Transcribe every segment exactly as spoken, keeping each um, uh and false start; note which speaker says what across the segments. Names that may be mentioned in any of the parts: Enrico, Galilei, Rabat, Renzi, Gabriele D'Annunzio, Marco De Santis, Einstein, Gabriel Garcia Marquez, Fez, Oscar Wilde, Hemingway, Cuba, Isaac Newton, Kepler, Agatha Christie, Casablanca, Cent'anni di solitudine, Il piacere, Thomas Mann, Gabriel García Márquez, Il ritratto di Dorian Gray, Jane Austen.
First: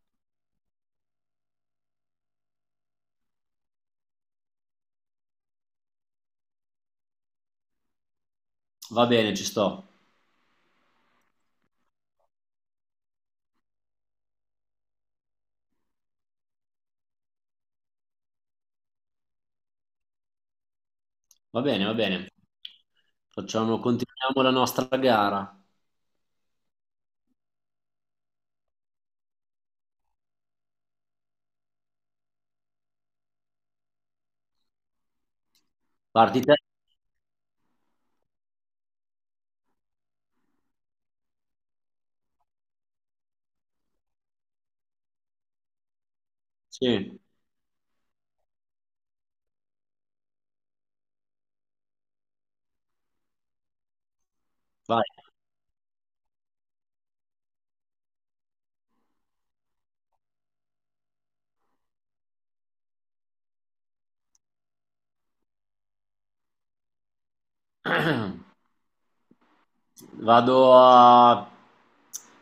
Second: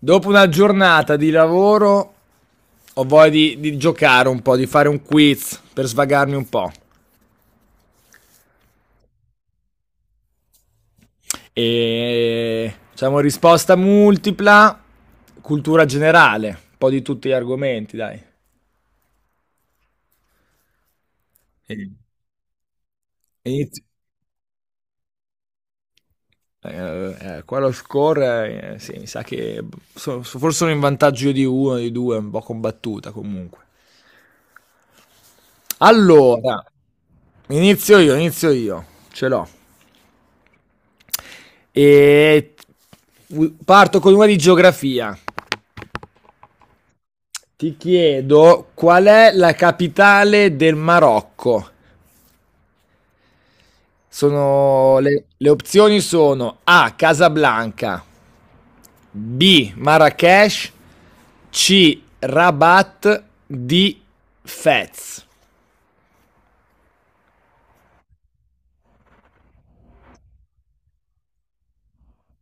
Speaker 1: Dopo una giornata di lavoro ho voglia di, di giocare un po', di fare un quiz per svagarmi un po'.
Speaker 2: Va bene, ci sto.
Speaker 1: E diciamo risposta multipla, cultura generale, un po' di tutti gli argomenti, dai.
Speaker 2: Va bene,
Speaker 1: E-
Speaker 2: va bene.
Speaker 1: e
Speaker 2: Facciamo,
Speaker 1: inizio-
Speaker 2: continuiamo la nostra gara.
Speaker 1: eh, eh, Qua lo score, eh, sì, mi sa che so- so- forse sono in vantaggio io di uno, di due, un po' combattuta comunque.
Speaker 2: Parti te?
Speaker 1: Allora, inizio io, inizio io, ce l'ho. E parto con una di geografia.
Speaker 2: Sì,
Speaker 1: Ti chiedo qual è la capitale del Marocco? Sono
Speaker 2: vai.
Speaker 1: le, le opzioni sono A. Casablanca, B. Marrakesh, C. Rabat, D. Fez.
Speaker 2: Vado a...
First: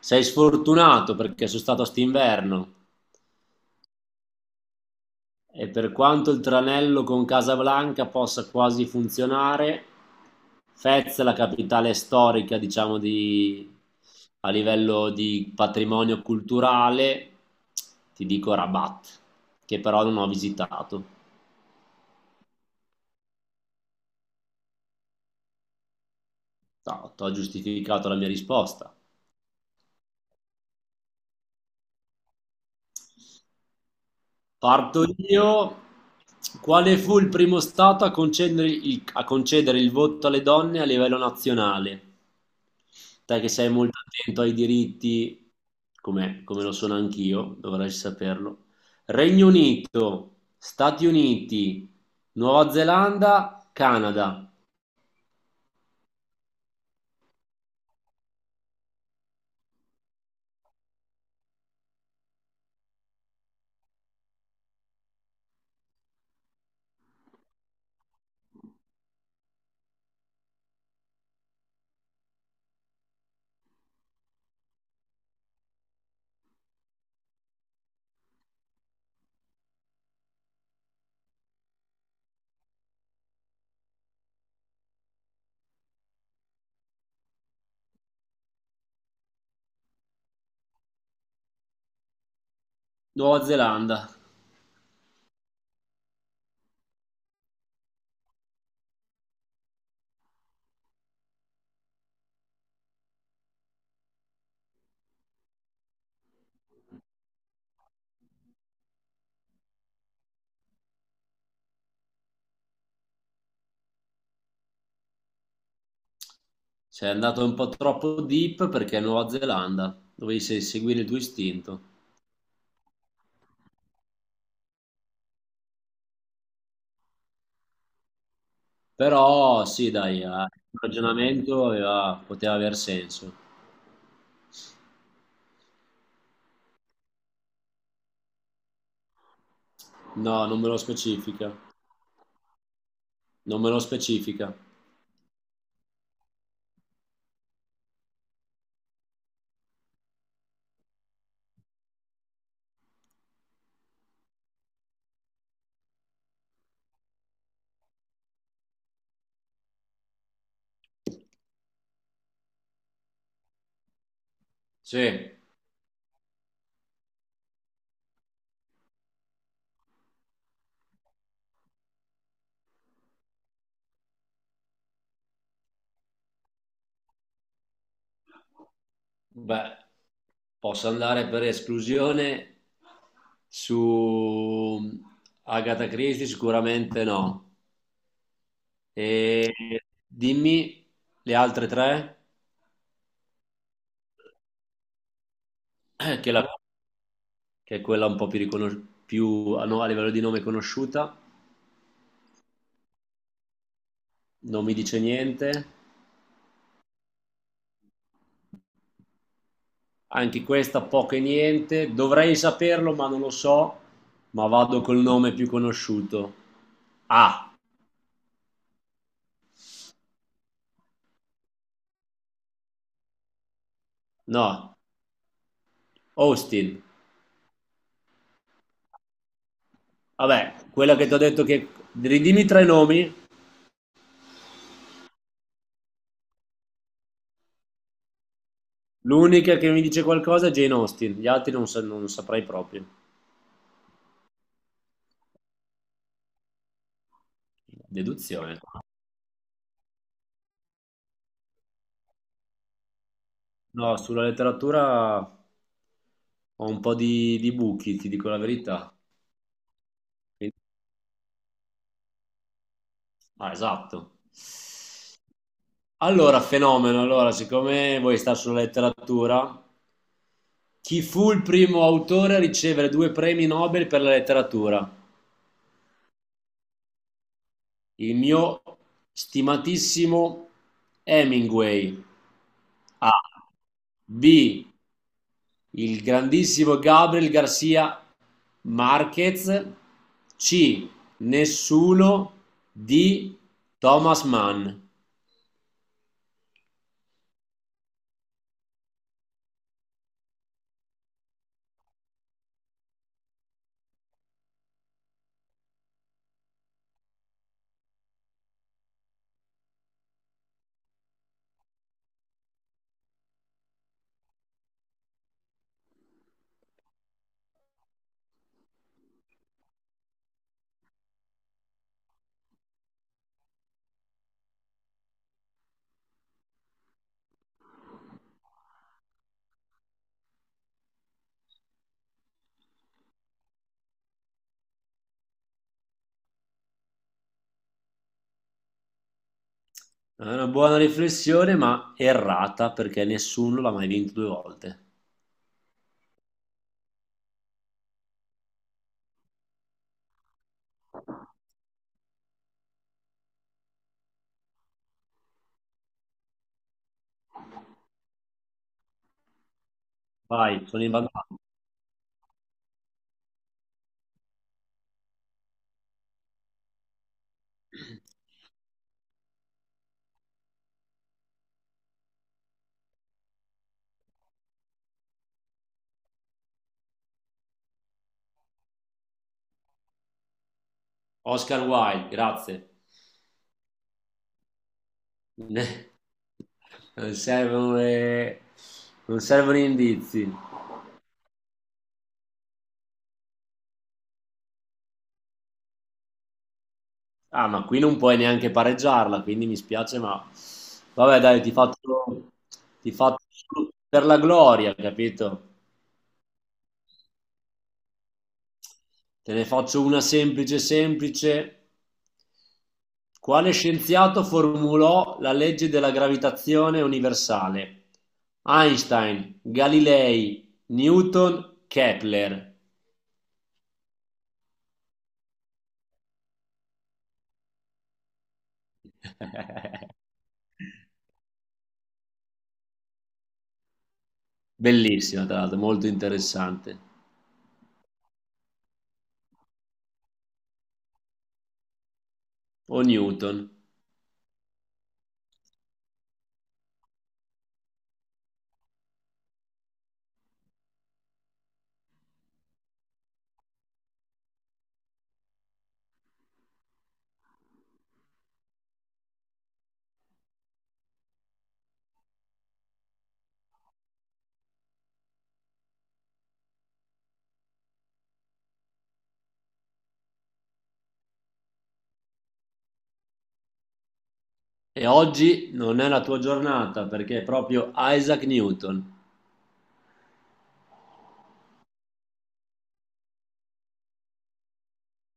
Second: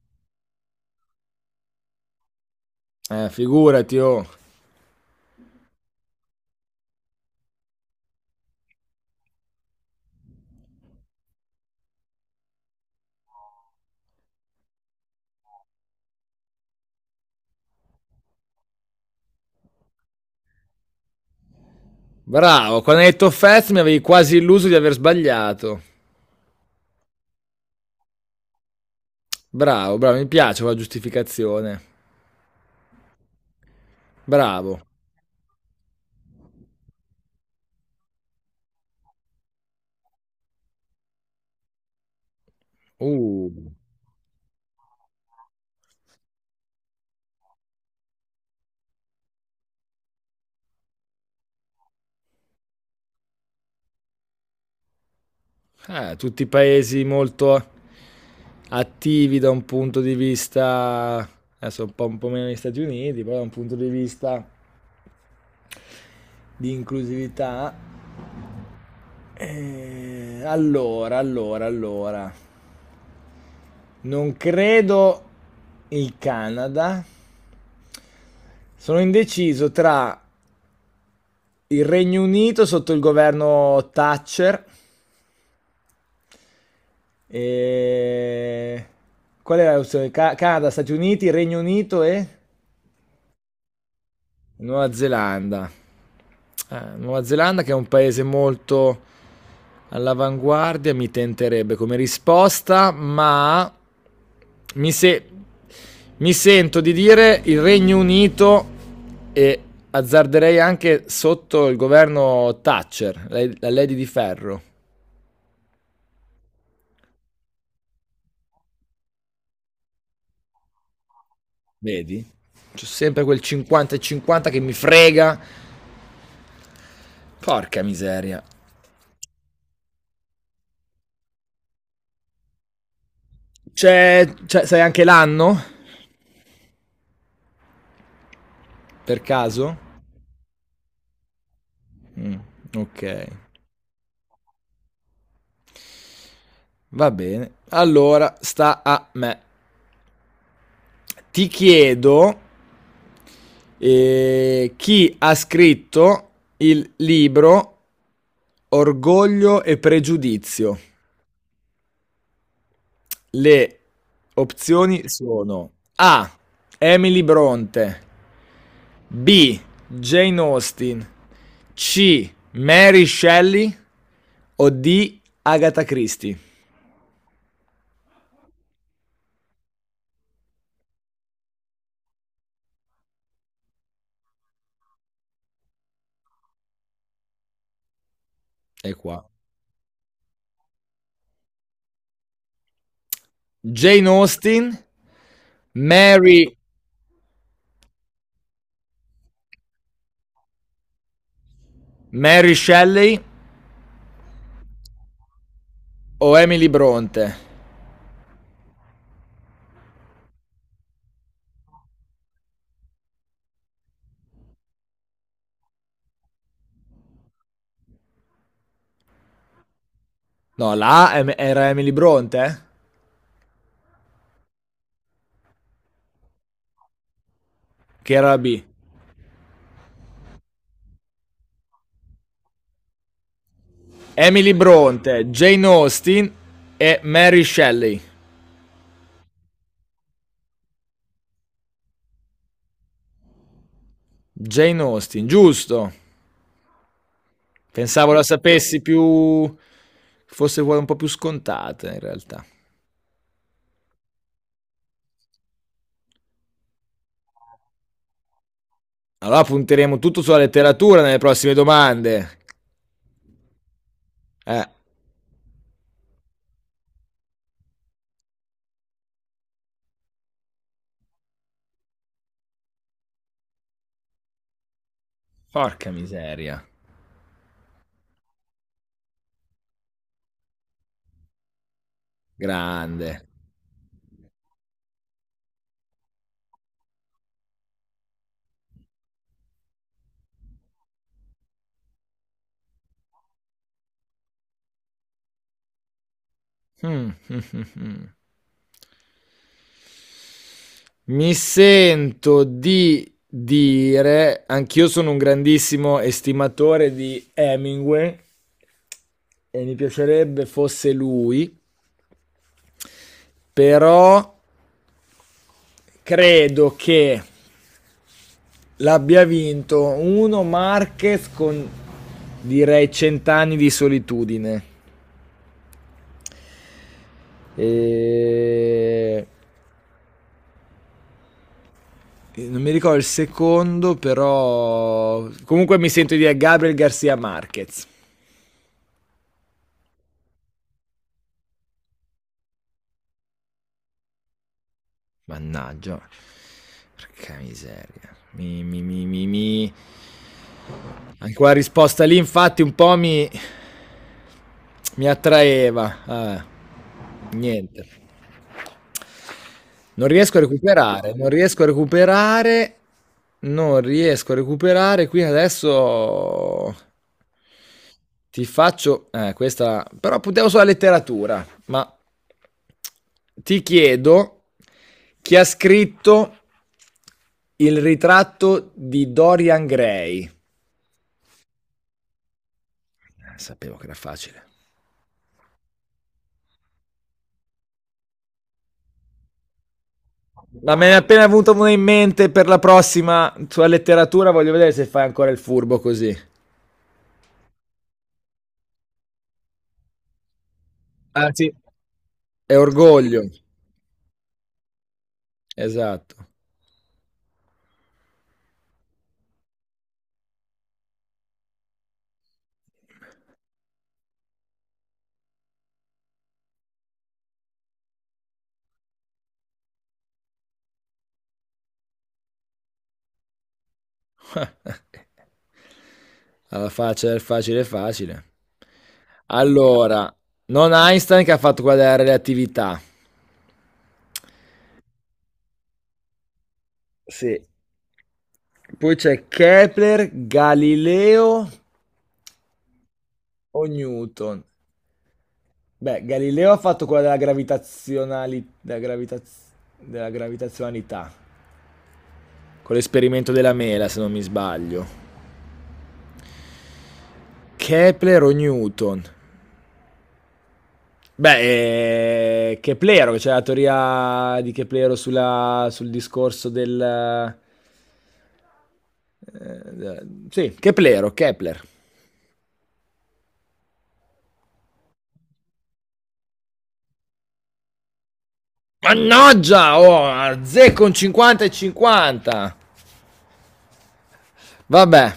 Speaker 2: Sei sfortunato perché sono stato st'inverno
Speaker 1: Eh, figurati, oh.
Speaker 2: e per quanto il tranello con Casablanca possa quasi funzionare, Fez, la capitale storica, diciamo, di... a livello di patrimonio culturale, ti dico Rabat, che però non ho visitato.
Speaker 1: Bravo, quando hai detto Fez mi avevi quasi illuso di aver sbagliato.
Speaker 2: No, ti ho giustificato la mia risposta.
Speaker 1: Bravo, bravo, mi piace quella giustificazione. Bravo.
Speaker 2: Parto io. Quale fu il primo stato a concedere il, a concedere il voto alle donne a livello nazionale? Te che sei
Speaker 1: Uh.
Speaker 2: molto attento ai diritti, come, come lo sono anch'io, dovrai saperlo. Regno Unito, Stati Uniti, Nuova Zelanda, Canada.
Speaker 1: Eh, tutti paesi molto attivi da un punto di vista, adesso un po', un po' meno gli Stati Uniti, però da un punto di vista di inclusività. Eh, allora, allora, allora, non credo il Canada. Sono indeciso tra il Regno Unito sotto il governo Thatcher e... Qual era l'opzione? Ca- Canada, Stati Uniti, Regno Unito e...
Speaker 2: Nuova Zelanda.
Speaker 1: Nuova Zelanda. Eh, Nuova Zelanda che è un paese molto all'avanguardia, mi tenterebbe come risposta, ma mi, se- mi sento di dire il Regno Unito e azzarderei anche sotto il governo Thatcher, la, la Lady di Ferro.
Speaker 2: Sei andato un po' troppo deep perché è Nuova Zelanda. Dovevi se- seguire il tuo istinto.
Speaker 1: Vedi? C'è sempre quel cinquanta e cinquanta che mi frega. Porca miseria.
Speaker 2: Però sì, dai, eh, il ragionamento aveva- poteva aver senso.
Speaker 1: C'è, c'è- sai anche l'anno? Per caso?
Speaker 2: No, non me lo specifica.
Speaker 1: Mm, ok,
Speaker 2: Non me lo specifica.
Speaker 1: va bene. Allora sta a me. Ti chiedo eh, chi ha scritto il libro Orgoglio e Pregiudizio. Le
Speaker 2: Sì,
Speaker 1: opzioni sono A. Emily Bronte, B. Jane Austen, C. Mary Shelley o D. Agatha Christie.
Speaker 2: beh, posso andare per esclusione su mm, Agatha Christie? Sicuramente no.
Speaker 1: E qua.
Speaker 2: E dimmi le altre tre,
Speaker 1: Jane Austen,
Speaker 2: eh, che, la-
Speaker 1: Mary
Speaker 2: che è quella un po' più, riconos- più- ah, no, a livello di nome conosciuta,
Speaker 1: Mary Shelley
Speaker 2: non mi dice niente.
Speaker 1: o Emily Bronte?
Speaker 2: Anche questa poco e niente. Dovrei saperlo, ma non lo so. Ma vado col nome più conosciuto. Ah,
Speaker 1: No, la A em- era Emily Bronte? Eh?
Speaker 2: no, Austin.
Speaker 1: Che era la B?
Speaker 2: Vabbè, quella che ti ho detto che... Ridimmi tre nomi.
Speaker 1: Emily Bronte, Jane Austen e Mary Shelley.
Speaker 2: L'unica che mi dice qualcosa è Jane Austen. Gli altri non, sa- non saprei proprio.
Speaker 1: Jane Austen, giusto. Pensavo la
Speaker 2: Deduzione.
Speaker 1: sapessi più... fosse quella un po' più scontata in realtà.
Speaker 2: No, sulla letteratura ho un po' di, di buchi, ti dico la verità.
Speaker 1: Allora punteremo tutto sulla
Speaker 2: Quindi-
Speaker 1: letteratura nelle prossime domande.
Speaker 2: Ah, esatto.
Speaker 1: Eh,
Speaker 2: Allora, fenomeno. Allora, siccome vuoi stare sulla letteratura, chi fu il primo autore a ricevere due premi Nobel per la letteratura?
Speaker 1: porca miseria.
Speaker 2: Il mio stimatissimo Hemingway. A.
Speaker 1: Grande.
Speaker 2: B. Il grandissimo Gabriel García Márquez. C. Nessuno di Thomas Mann.
Speaker 1: Hmm, hmm, hmm, hmm. Mi sento di dire, anch'io sono un grandissimo estimatore di Hemingway e mi piacerebbe fosse lui, però credo che l'abbia vinto uno Marquez con direi cent'anni di solitudine. E... Non mi ricordo il secondo, però comunque mi sento di dire Gabriel Garcia Marquez.
Speaker 2: È una buona riflessione, ma errata perché nessuno l'ha mai vinto due volte.
Speaker 1: Mannaggia. Porca miseria. Mi, mi, mi, mi, mi. Anche quella risposta lì, infatti, un po' mi, mi attraeva. Vabbè. Niente. Non riesco a
Speaker 2: Vai, sono in
Speaker 1: recuperare. Non
Speaker 2: vantaggio.
Speaker 1: riesco a recuperare. Non riesco a recuperare. Qui adesso ti faccio. Eh, questa. Però puntiamo sulla letteratura. Ma ti chiedo chi ha scritto il ritratto di Dorian Gray.
Speaker 2: Oscar Wilde, grazie.
Speaker 1: Eh, Sapevo che era facile.
Speaker 2: Non servono le- non servono gli indizi.
Speaker 1: Ma me ne è appena venuto uno in mente per la prossima sulla letteratura. Voglio vedere se fai ancora il furbo così.
Speaker 2: Ah, ma qui non puoi neanche pareggiarla, quindi mi spiace, ma vabbè,
Speaker 1: Ah,
Speaker 2: dai,
Speaker 1: sì.
Speaker 2: ti faccio,
Speaker 1: È
Speaker 2: ti faccio
Speaker 1: orgoglio.
Speaker 2: solo per la gloria, capito?
Speaker 1: Esatto.
Speaker 2: Te ne faccio una semplice, semplice. Quale scienziato formulò la legge della gravitazione universale? Einstein, Galilei, Newton, Kepler.
Speaker 1: Alla faccia del facile facile. Allora, non Einstein che ha fatto quella della relatività.
Speaker 2: Bellissima, tra l'altro, molto interessante.
Speaker 1: Sì. Poi c'è Kepler, Galileo
Speaker 2: O Newton.
Speaker 1: o Newton. Beh, Galileo ha fatto quella della gravitazionalità. Della, gravitaz- della gravitazionalità con l'esperimento della mela, se non mi sbaglio. Kepler o Newton? Beh, eh, Keplero, c'è cioè la teoria di Keplero sulla, sul discorso del... eh, eh, sì, Keplero, Kepler.
Speaker 2: E oggi non è la tua giornata perché è proprio Isaac Newton.
Speaker 1: Mannaggia, oh, azzecco un cinquanta e cinquanta. Vabbè,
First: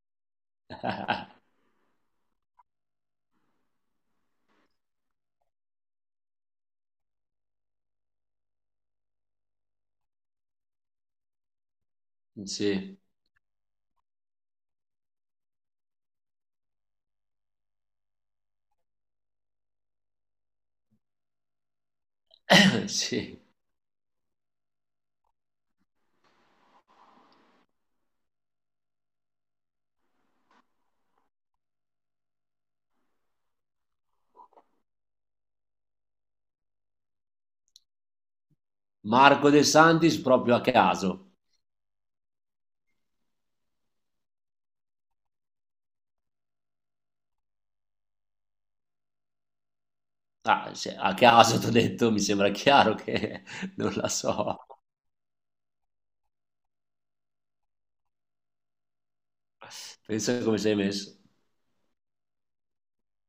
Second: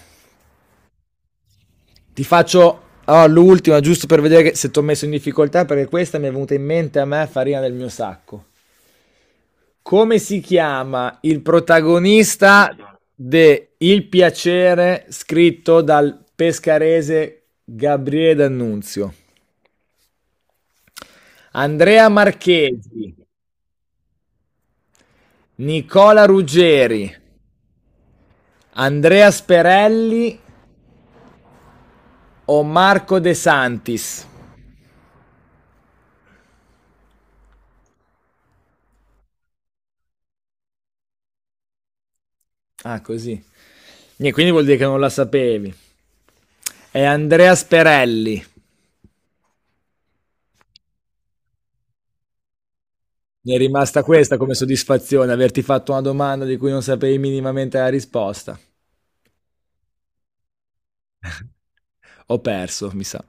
Speaker 1: ti faccio oh, l'ultima giusto per vedere che- se ti ho messo in difficoltà perché questa mi è venuta in mente a me farina del mio sacco. Come si chiama il protagonista
Speaker 2: Sì,
Speaker 1: de Il piacere scritto dal pescarese Gabriele D'Annunzio? Andrea Marchesi,
Speaker 2: sì.
Speaker 1: Nicola Ruggeri, Andrea Sperelli o Marco De Santis?
Speaker 2: Marco De Santis proprio a caso.
Speaker 1: Ah, così. Niente, quindi vuol dire che non la sapevi. È Andrea Sperelli.
Speaker 2: Ah, se- a caso ti ho detto, mi sembra chiaro che
Speaker 1: Mi è
Speaker 2: non
Speaker 1: rimasta
Speaker 2: la
Speaker 1: questa come
Speaker 2: so.
Speaker 1: soddisfazione, averti fatto una domanda di cui non sapevi minimamente la risposta.
Speaker 2: Pensa come sei messo.
Speaker 1: Ho perso, mi sa.